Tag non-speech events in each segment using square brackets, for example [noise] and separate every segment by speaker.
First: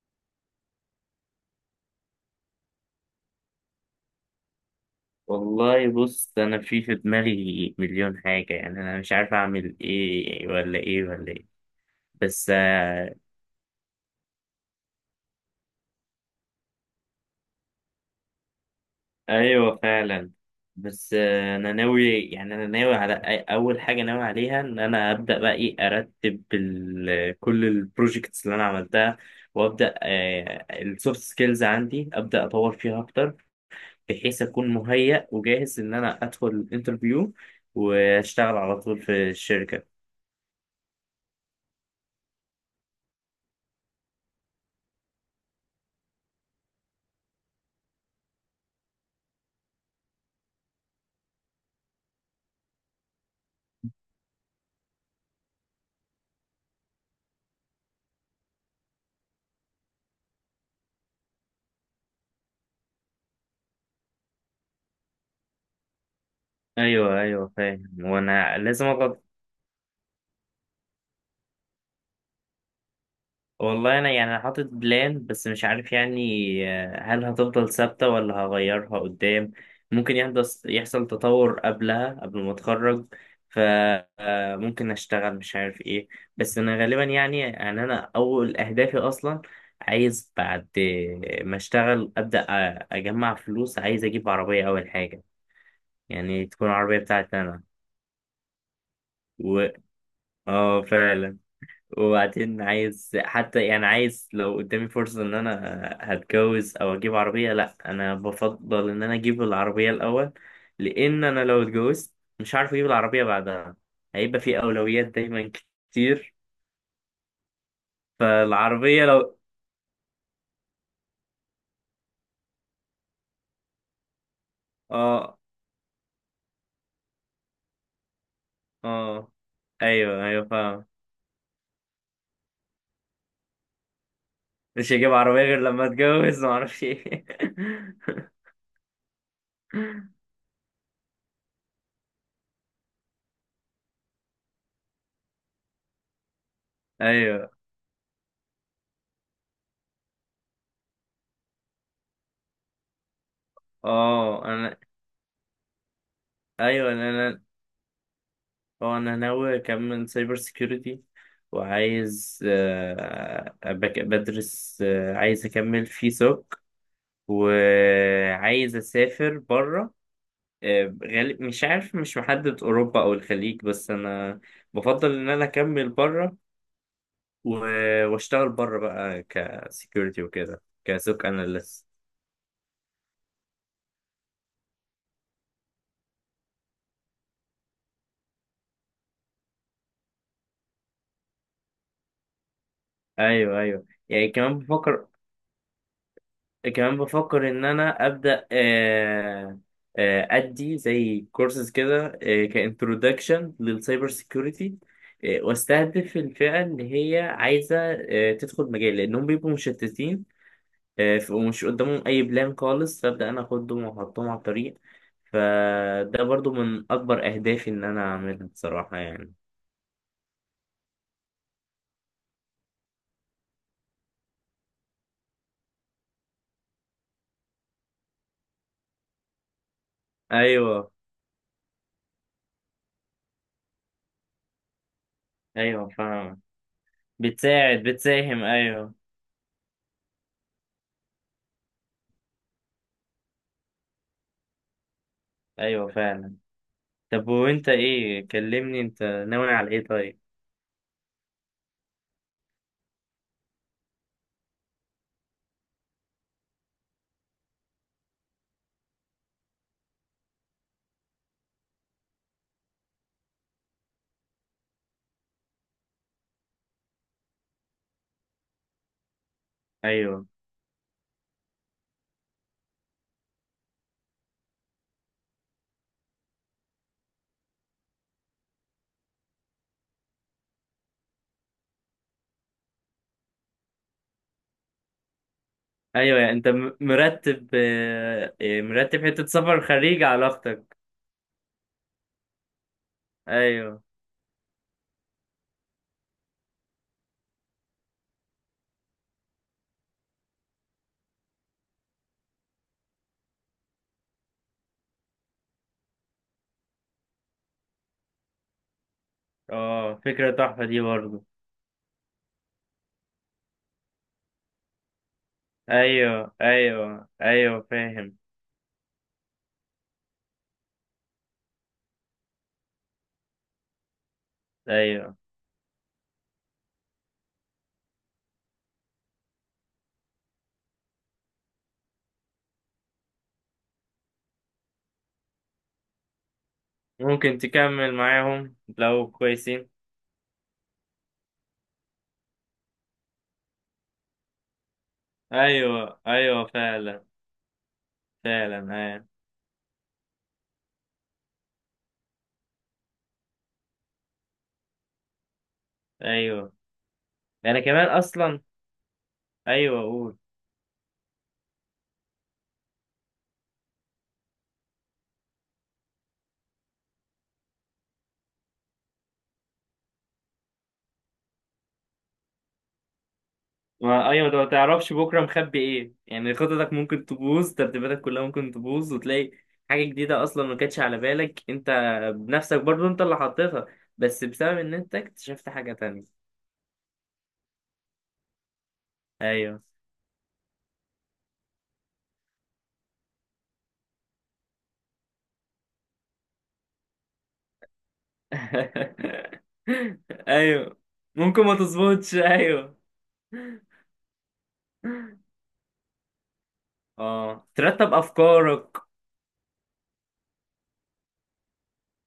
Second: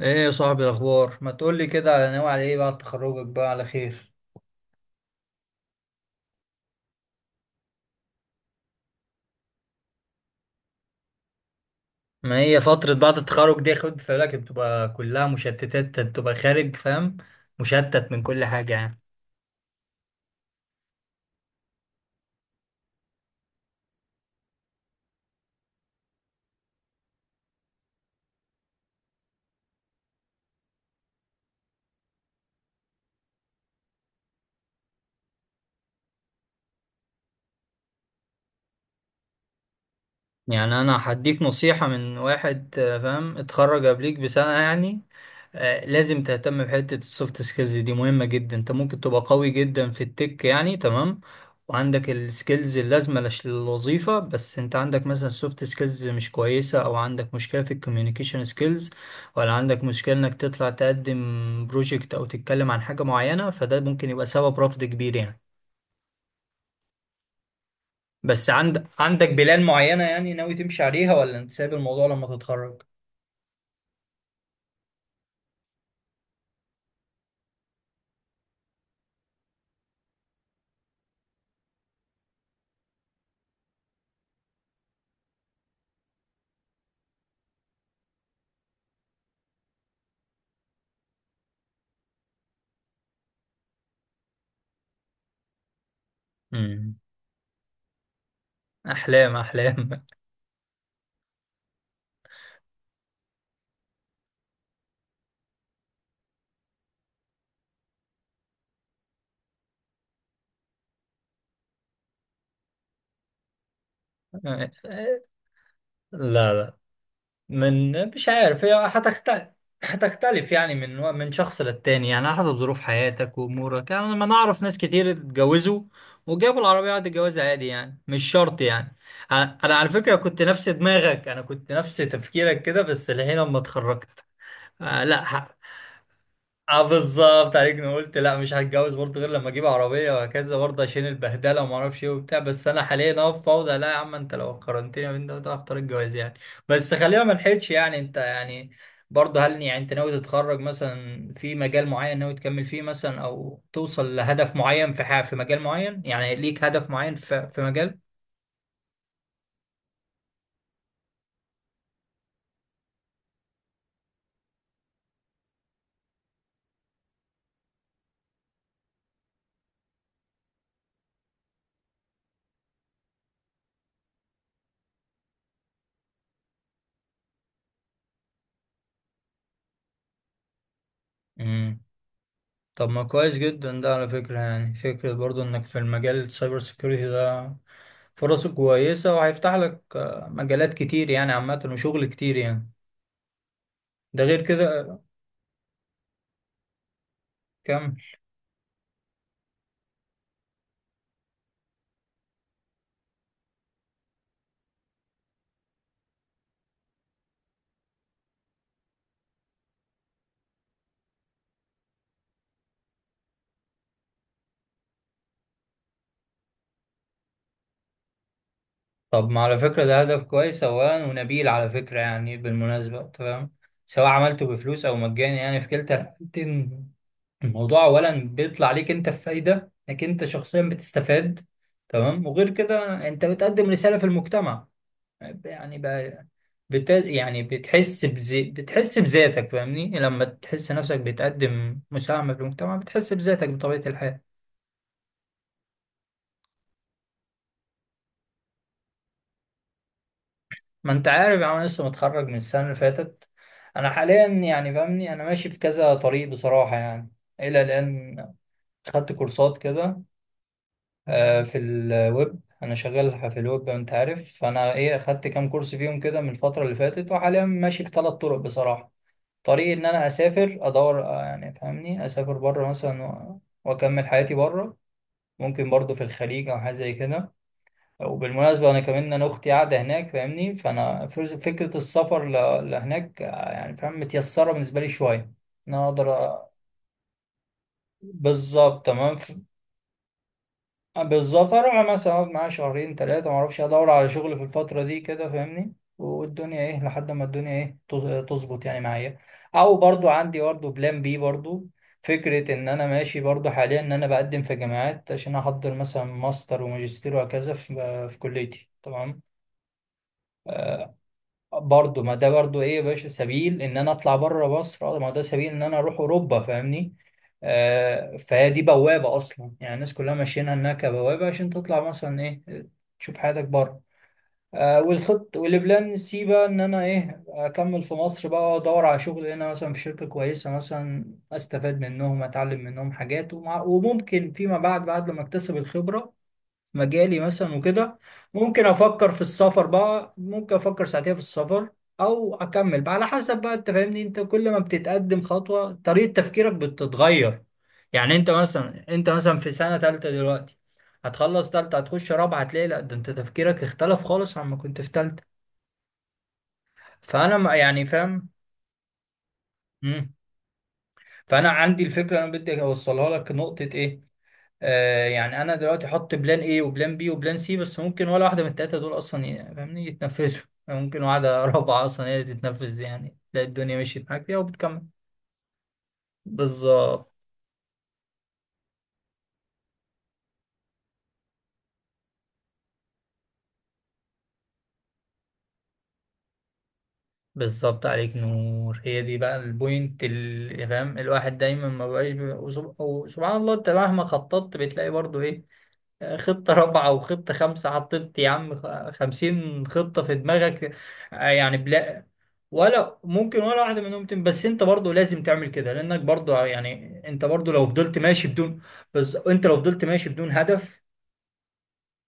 Speaker 1: ايه يا صاحبي الاخبار ما تقولي كده على ناوي على ايه بعد تخرجك بقى على خير.
Speaker 2: والله بص، انا في دماغي مليون حاجة. يعني انا مش عارف اعمل ايه ولا ايه ولا ايه.
Speaker 1: ما
Speaker 2: بس
Speaker 1: هي فترة بعد التخرج دي خد في بالك بتبقى كلها مشتتات، بتبقى خارج فاهم، مشتت من كل حاجة يعني.
Speaker 2: ايوه فعلا. بس انا ناوي على اول حاجة ناوي عليها ان انا ابدا بقى ايه، ارتب كل البروجيكتس اللي انا عملتها، وابدا السوفت سكيلز عندي ابدا اطور فيها اكتر، بحيث اكون مهيأ وجاهز ان انا ادخل الانترفيو واشتغل على طول في الشركة.
Speaker 1: يعني انا هديك نصيحة من واحد فاهم اتخرج قبليك بسنة يعني. لازم تهتم بحتة السوفت سكيلز دي، مهمة جدا. انت ممكن تبقى قوي جدا في التك يعني، تمام، وعندك السكيلز اللازمة للوظيفة، بس انت عندك مثلا سوفت سكيلز مش كويسة او عندك مشكلة في الكوميونيكيشن سكيلز، ولا عندك مشكلة انك تطلع تقدم بروجكت او تتكلم عن حاجة معينة، فده ممكن يبقى سبب رفض كبير يعني.
Speaker 2: ايوه ايوه فاهم.
Speaker 1: بس
Speaker 2: وانا لازم
Speaker 1: عند
Speaker 2: اقعد.
Speaker 1: عندك بلان معينة يعني ناوي تمشي عليها، ولا انت سايب الموضوع لما تتخرج؟
Speaker 2: والله انا يعني أنا حاطط بلان بس مش عارف يعني. هل هتفضل ثابته ولا هغيرها قدام؟ ممكن يحصل تطور قبلها قبل ما اتخرج، فممكن اشتغل مش عارف ايه. بس انا غالبا يعني انا اول اهدافي اصلا. عايز بعد ما اشتغل ابدا اجمع فلوس، عايز اجيب عربيه اول حاجه، يعني تكون
Speaker 1: مم.
Speaker 2: عربيه بتاعتي انا.
Speaker 1: احلام
Speaker 2: و
Speaker 1: احلام.
Speaker 2: اه فعلا. وبعدين عايز حتى، يعني عايز لو قدامي فرصة ان انا هتجوز او اجيب عربية، لا انا بفضل ان انا اجيب العربية الاول. لان انا لو اتجوزت مش عارف اجيب العربية بعدها، هيبقى في اولويات
Speaker 1: [laughs]
Speaker 2: دايما كتير.
Speaker 1: لا لا. من مش عارف هي
Speaker 2: فالعربية لو
Speaker 1: هتختلف. هتختلف يعني من شخص للتاني، يعني على حسب ظروف حياتك وامورك يعني. لما نعرف ناس كتير
Speaker 2: اه
Speaker 1: اتجوزوا وجابوا العربية بعد الجواز عادي يعني، مش شرط يعني.
Speaker 2: اه
Speaker 1: انا على فكرة
Speaker 2: ايوه
Speaker 1: كنت
Speaker 2: ايوه
Speaker 1: نفس
Speaker 2: فاهم.
Speaker 1: دماغك، انا كنت نفس تفكيرك كده، بس الحين لما اتخرجت
Speaker 2: مش
Speaker 1: آه
Speaker 2: هجيب
Speaker 1: لا.
Speaker 2: عربية غير لما اتجوز
Speaker 1: اه
Speaker 2: معرفش ايه.
Speaker 1: بالظبط عليك، انا قلت لا مش هتجوز برضه غير لما اجيب عربيه
Speaker 2: [laughs]
Speaker 1: وهكذا برضه عشان البهدله وما اعرفش ايه وبتاع، بس انا حاليا اهو في فوضى، لا يا عم انت لو قارنتني بين ده وده هختار الجواز يعني. بس خلينا ما
Speaker 2: ايوه.
Speaker 1: نحيدش يعني، انت يعني برضه، هل يعني انت ناوي تتخرج مثلا في مجال معين ناوي تكمل فيه مثلا، او توصل
Speaker 2: اه
Speaker 1: لهدف
Speaker 2: انا
Speaker 1: معين في حاجه في مجال معين؟ يعني ليك هدف
Speaker 2: ايوه
Speaker 1: معين
Speaker 2: انا
Speaker 1: في مجال؟
Speaker 2: هو انا ناوي اكمل سايبر سيكيورتي، وعايز بدرس، عايز اكمل في سوك، وعايز اسافر بره. غالب مش عارف، مش محدد اوروبا او الخليج، بس انا بفضل ان انا اكمل بره واشتغل بره بقى كسيكيورتي وكده كسوك
Speaker 1: امم.
Speaker 2: اناليست.
Speaker 1: طب ما كويس جدا ده على فكره يعني، فكره برضه انك في المجال السايبر سيكيورتي ده. فرصه كويسة وهيفتح لك مجالات كتير يعني عامة، وشغل كتير يعني.
Speaker 2: ايوه ايوه
Speaker 1: ده
Speaker 2: يعني
Speaker 1: غير
Speaker 2: كمان
Speaker 1: كده.
Speaker 2: بفكر. كمان بفكر ان
Speaker 1: كم.
Speaker 2: انا ابدا ادي زي كورسز كده، كانترودكشن للسايبر سيكيورتي، واستهدف الفئه اللي هي عايزه تدخل مجال، لانهم بيبقوا مشتتين ومش قدامهم اي بلان خالص، فابدا انا اخدهم واحطهم على الطريق. فده برضو من اكبر اهدافي ان انا اعملها بصراحه
Speaker 1: طب
Speaker 2: يعني.
Speaker 1: ما على فكرة ده هدف كويس أولا ونبيل على فكرة يعني، بالمناسبة أنت فاهم، سواء عملته بفلوس أو مجاني يعني، في كلتا الحالتين الموضوع أولا بيطلع عليك أنت، في فايدة إنك أنت شخصيا
Speaker 2: ايوه
Speaker 1: بتستفاد. تمام. وغير كده أنت بتقدم رسالة في المجتمع يعني
Speaker 2: ايوه
Speaker 1: بقى.
Speaker 2: فاهم.
Speaker 1: يعني
Speaker 2: بتساعد بتساهم ايوه.
Speaker 1: بتحس بذاتك فاهمني، لما تحس نفسك بتقدم مساهمة في المجتمع بتحس بذاتك بطبيعة الحال.
Speaker 2: ايوه فعلا. طب وانت ايه؟ كلمني انت ناوي على ايه طيب.
Speaker 1: ما انت عارف يعني، انا لسه متخرج من السنة اللي فاتت. انا حاليا يعني فاهمني انا ماشي في كذا طريق بصراحة يعني. الى الان خدت كورسات كده في الويب، انا شغال في الويب انت عارف، فانا ايه خدت كام كورس فيهم كده من الفترة اللي فاتت، وحاليا ماشي في ثلاث طرق بصراحة. طريقي ان انا
Speaker 2: ايوه
Speaker 1: اسافر، ادور يعني فاهمني اسافر بره مثلا واكمل حياتي بره. ممكن برضه في الخليج او حاجه زي كده. وبالمناسبه انا كمان انا اختي قاعده هناك فاهمني، فانا فكره السفر لهناك يعني فاهم متيسره بالنسبه لي شويه ان انا
Speaker 2: ايوه.
Speaker 1: اقدر
Speaker 2: يعني انت مرتب،
Speaker 1: بالظبط
Speaker 2: مرتب
Speaker 1: تمام.
Speaker 2: حتة سفر خارج علاقتك.
Speaker 1: بالظبط اروح مثلا اقعد معاه شهرين ثلاثه، ما اعرفش
Speaker 2: ايوه.
Speaker 1: ادور على شغل في الفتره دي كده فاهمني، والدنيا ايه لحد ما الدنيا ايه تظبط يعني معايا. او برضو عندي برضو بلان بي برضو، فكره ان انا ماشي برضو حاليا ان انا بقدم في جامعات عشان احضر مثلا ماستر وماجستير وهكذا في في كليتي تمام.
Speaker 2: اه، فكرة تحفة دي برضه.
Speaker 1: برضه ما ده برضه ايه يا باشا سبيل ان انا اطلع بره مصر، ما ده سبيل ان انا اروح
Speaker 2: ايوه
Speaker 1: اوروبا فاهمني.
Speaker 2: ايوه ايوه
Speaker 1: آه،
Speaker 2: فاهم.
Speaker 1: فهي دي بوابه اصلا يعني، الناس كلها ماشيينها انها كبوابه عشان تطلع مثلا ايه، تشوف حياتك بره.
Speaker 2: ايوه.
Speaker 1: والخط والبلان سي بقى ان انا ايه اكمل في مصر بقى، ادور على شغل هنا مثلا في شركه كويسه مثلا، استفاد منهم اتعلم منهم حاجات، ومع وممكن فيما بعد بعد لما اكتسب الخبره مجالي
Speaker 2: ممكن
Speaker 1: مثلا
Speaker 2: تكمل
Speaker 1: وكده
Speaker 2: معاهم
Speaker 1: ممكن
Speaker 2: لو
Speaker 1: افكر في السفر
Speaker 2: كويسين.
Speaker 1: بقى، ممكن افكر ساعتها في السفر او اكمل بقى على حسب بقى. انت فاهمني انت كل ما بتتقدم خطوة
Speaker 2: ايوه
Speaker 1: طريقة
Speaker 2: ايوه
Speaker 1: تفكيرك
Speaker 2: فعلا
Speaker 1: بتتغير. يعني انت
Speaker 2: فعلا.
Speaker 1: مثلا
Speaker 2: ايوه
Speaker 1: انت مثلا في سنة تالتة دلوقتي، هتخلص تالتة هتخش رابعة هتلاقي لا ده انت تفكيرك اختلف خالص عما كنت في تالتة.
Speaker 2: ايوه.
Speaker 1: فانا
Speaker 2: انا
Speaker 1: يعني
Speaker 2: كمان
Speaker 1: فاهم.
Speaker 2: اصلا. ايوه
Speaker 1: مم.
Speaker 2: قول.
Speaker 1: فانا عندي الفكرة انا بدي اوصلها لك نقطة ايه. آه، يعني انا دلوقتي احط بلان ايه وبلان بي وبلان سي، بس ممكن ولا واحده من التلاته دول اصلا فاهمني يتنفذوا. ممكن واحده [laughs] رابعه اصلا هي اللي تتنفذ، يعني تلاقي الدنيا مشيت
Speaker 2: ما
Speaker 1: معاك
Speaker 2: ايوه، انت
Speaker 1: فيها
Speaker 2: ما
Speaker 1: وبتكمل.
Speaker 2: تعرفش بكره مخبي ايه. يعني خططك ممكن
Speaker 1: بالظبط.
Speaker 2: تبوظ، ترتيباتك كلها ممكن تبوظ، وتلاقي حاجه جديده اصلا ما كانتش على بالك انت بنفسك برضو انت اللي حطيتها، بس بسبب ان انت اكتشفت حاجه تانية.
Speaker 1: بالظبط عليك نور، هي دي بقى
Speaker 2: ايوه.
Speaker 1: البوينت اللي فاهم الواحد دايما ما بقاش وسبحان الله انت مهما خططت بتلاقي برضو ايه، خطة رابعة وخطة خمسة، حطيت يا عم
Speaker 2: [laughs]
Speaker 1: خمسين خطة في دماغك.
Speaker 2: ايوه. ممكن ما
Speaker 1: يعني بلا
Speaker 2: تظبطش. ايوه.
Speaker 1: ولا ممكن ولا واحدة منهم تم، بس انت برضو لازم تعمل كده، لانك برضو يعني انت
Speaker 2: اه
Speaker 1: برضو لو
Speaker 2: ترتب
Speaker 1: فضلت ماشي بدون،
Speaker 2: افكارك.
Speaker 1: بس انت لو فضلت ماشي بدون هدف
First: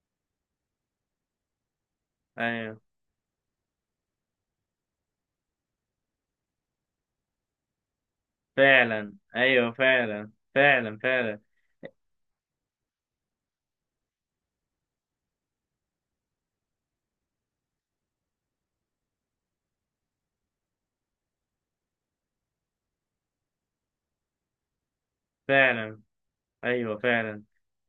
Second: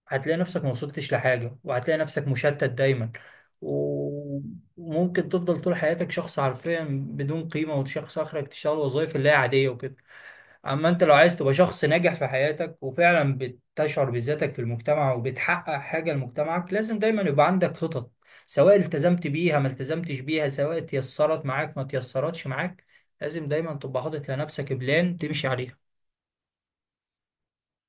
Speaker 1: هتلاقي نفسك ما وصلتش لحاجة وهتلاقي نفسك مشتت
Speaker 2: ايوه
Speaker 1: دايما. و- وممكن تفضل طول حياتك شخص حرفيا بدون قيمة، وشخص اخرك تشتغل
Speaker 2: فعلا.
Speaker 1: وظائف اللي هي عادية
Speaker 2: ايوه
Speaker 1: وكده.
Speaker 2: فعلا
Speaker 1: اما
Speaker 2: فعلا
Speaker 1: انت لو عايز
Speaker 2: فعلا.
Speaker 1: تبقى شخص ناجح في حياتك وفعلا بتشعر بذاتك في المجتمع وبتحقق حاجة لمجتمعك، لازم دايما يبقى عندك خطط، سواء التزمت بيها ما التزمتش بيها، سواء تيسرت معاك ما تيسرتش معاك، لازم دايما تبقى حاطط لنفسك بلان تمشي عليها.
Speaker 2: فعلا ايوه فعلا.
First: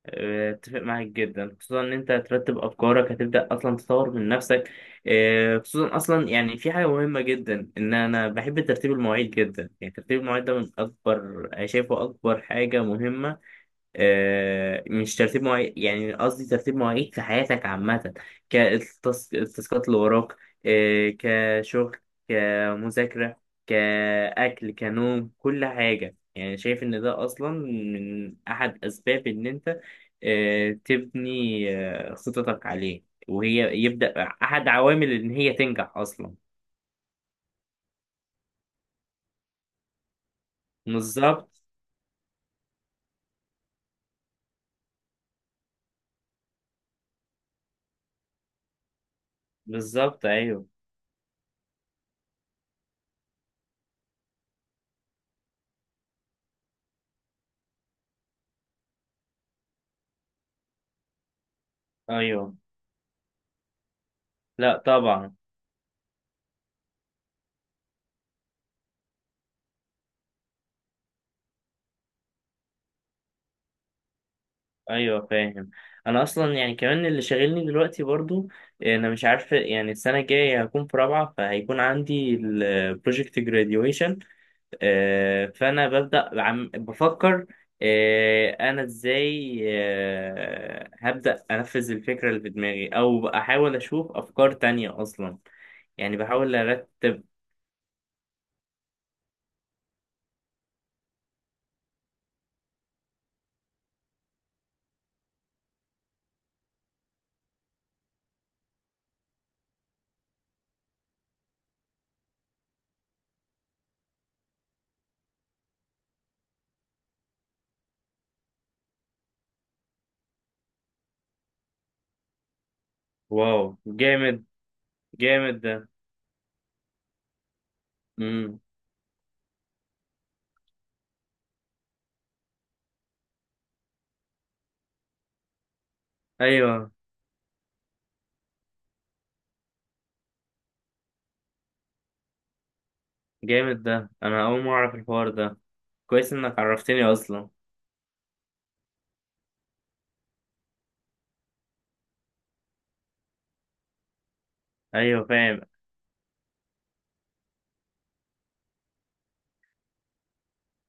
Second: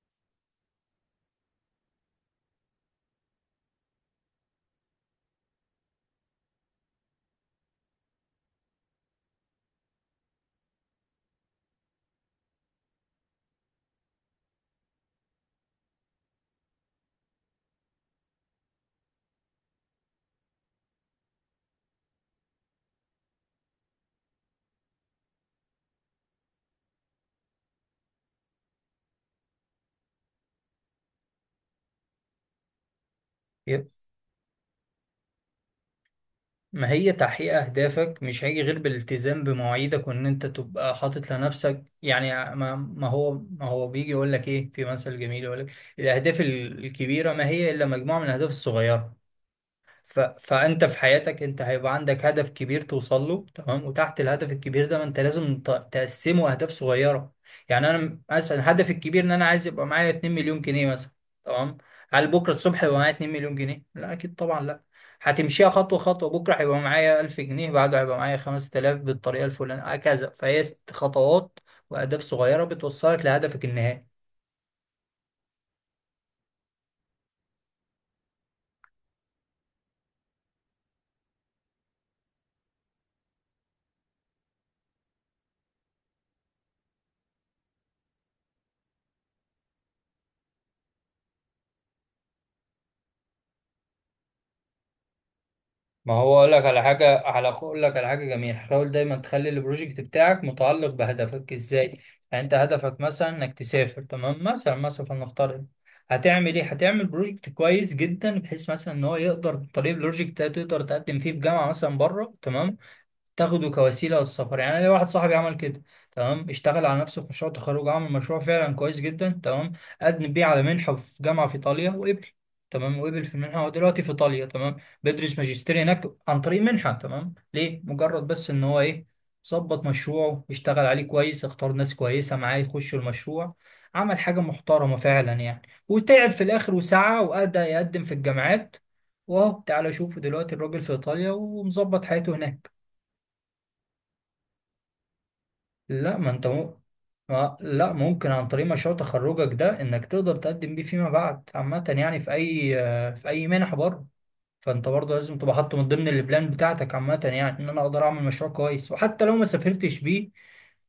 Speaker 2: اتفق معاك جدا، خصوصا ان انت هترتب افكارك هتبدا اصلا تطور من نفسك. اه، خصوصا اصلا يعني في حاجه مهمه جدا، ان انا بحب ترتيب المواعيد جدا. يعني ترتيب المواعيد ده من اكبر، شايفه اكبر حاجه مهمه. مش ترتيب مواعيد، يعني قصدي ترتيب مواعيد في حياتك عامة، كالتاسكات اللي وراك، كشغل، كمذاكرة، كأكل، كنوم، كل حاجة. يعني شايف إن ده أصلا من أحد أسباب إن أنت تبني خططك عليه، وهي
Speaker 1: يب.
Speaker 2: يبدأ أحد عوامل إن هي تنجح أصلا.
Speaker 1: ما هي تحقيق أهدافك مش هيجي غير بالالتزام بمواعيدك وإن أنت تبقى حاطط
Speaker 2: بالظبط.
Speaker 1: لنفسك يعني، ما هو بيجي يقول لك إيه، في مثل جميل يقول لك، الأهداف الكبيرة ما هي إلا مجموعة من الأهداف الصغيرة.
Speaker 2: بالظبط أيوه.
Speaker 1: فانت في حياتك انت هيبقى عندك هدف كبير توصل له تمام، وتحت الهدف الكبير ده ما انت لازم تقسمه اهداف صغيره. يعني انا مثلا هدفي الكبير ان انا عايز يبقى معايا 2 مليون جنيه مثلا، تمام. هل بكره
Speaker 2: أيوه.
Speaker 1: الصبح يبقى معايا 2 مليون جنيه؟ لا اكيد طبعا
Speaker 2: لا
Speaker 1: لا.
Speaker 2: طبعا.
Speaker 1: هتمشيها خطوه خطوه، بكره هيبقى معايا 1000 جنيه، بعده هيبقى معايا 5,000 بالطريقه الفلانيه هكذا، فهي ست خطوات واهداف صغيره بتوصلك لهدفك النهائي.
Speaker 2: ايوه فاهم. انا اصلا يعني كمان اللي شاغلني دلوقتي برضو، انا مش عارف يعني، السنه الجايه هكون في رابعه، فهيكون عندي البروجكت جراديويشن. فانا ببدا عم بفكر انا ازاي، هبدا انفذ الفكره اللي في دماغي او احاول اشوف افكار تانية اصلا.
Speaker 1: ما
Speaker 2: يعني
Speaker 1: هو اقول
Speaker 2: بحاول
Speaker 1: لك على حاجه،
Speaker 2: ارتب.
Speaker 1: على اقول لك على حاجه جميله، حاول دايما تخلي البروجكت بتاعك متعلق بهدفك ازاي. يعني انت هدفك مثلا انك تسافر تمام، مثلا مثلا فلنفترض، هتعمل ايه؟ هتعمل بروجكت كويس جدا بحيث مثلا ان هو يقدر طريق البروجكت ده تقدر تقدم فيه في جامعه مثلا بره تمام، تاخده كوسيله للسفر. يعني أنا ليا واحد صاحبي عمل كده، تمام، اشتغل على نفسه في مشروع تخرج، عمل مشروع فعلا كويس جدا تمام، قدم بيه على منحه في جامعه في ايطاليا، وقبل تمام، وقبل في المنحه،
Speaker 2: واو
Speaker 1: هو دلوقتي في
Speaker 2: جامد.
Speaker 1: ايطاليا تمام، بيدرس
Speaker 2: جامد ده.
Speaker 1: ماجستير هناك عن طريق منحه تمام، ليه؟ مجرد بس
Speaker 2: امم.
Speaker 1: ان هو ايه ظبط مشروعه، اشتغل عليه كويس، اختار ناس كويسه معاه يخشوا المشروع، عمل حاجه محترمه فعلا يعني، وتعب في الاخر
Speaker 2: ايوه.
Speaker 1: وسعى وادى يقدم في الجامعات، واهو تعالى شوفوا دلوقتي الراجل في ايطاليا ومظبط حياته هناك.
Speaker 2: جامد ده، انا اول مره اعرف الحوار ده.
Speaker 1: لا ما
Speaker 2: كويس
Speaker 1: انت
Speaker 2: انك
Speaker 1: مو...
Speaker 2: عرفتني اصلا.
Speaker 1: ما... لا ممكن عن طريق مشروع تخرجك ده انك تقدر تقدم بيه فيما بعد عامة يعني في اي في اي منح بره. فانت برضه
Speaker 2: ايوه
Speaker 1: لازم تبقى
Speaker 2: فاهم.
Speaker 1: حاطه من ضمن البلان بتاعتك عامة يعني ان انا اقدر اعمل مشروع كويس، وحتى لو ما سافرتش بيه،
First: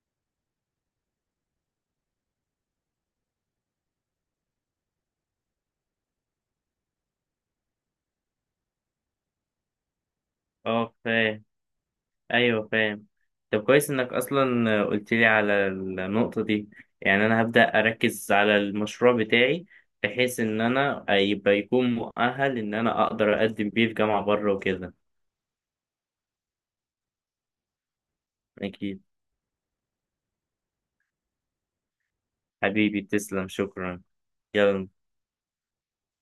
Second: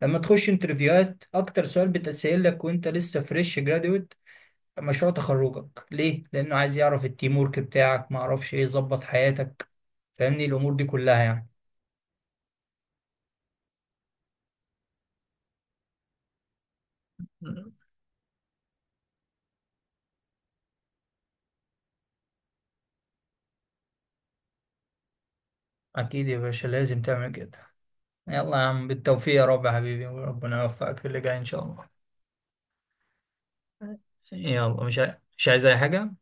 Speaker 1: لما تخش انترفيوهات اكتر سؤال بتسأل لك وانت لسه فريش جرادويت، مشروع تخرجك ليه، لانه عايز يعرف التيم ورك بتاعك ما اعرفش ايه، يظبط حياتك فاهمني، الامور دي
Speaker 2: اه
Speaker 1: كلها
Speaker 2: فاهم.
Speaker 1: يعني.
Speaker 2: ايوه فاهم. طب كويس انك اصلا قلت لي على النقطه دي. يعني انا هبدا اركز على المشروع بتاعي، بحيث ان انا يبقى يكون مؤهل ان انا اقدر اقدم بيه في جامعه بره وكده.
Speaker 1: اكيد يا باشا لازم تعمل كده. يلا يا عم
Speaker 2: اكيد.
Speaker 1: بالتوفيق يا رب يا حبيبي، وربنا يوفقك في اللي جاي ان شاء الله.
Speaker 2: حبيبي تسلم، شكرا.
Speaker 1: يلا
Speaker 2: يلا
Speaker 1: مش عايز اي حاجة.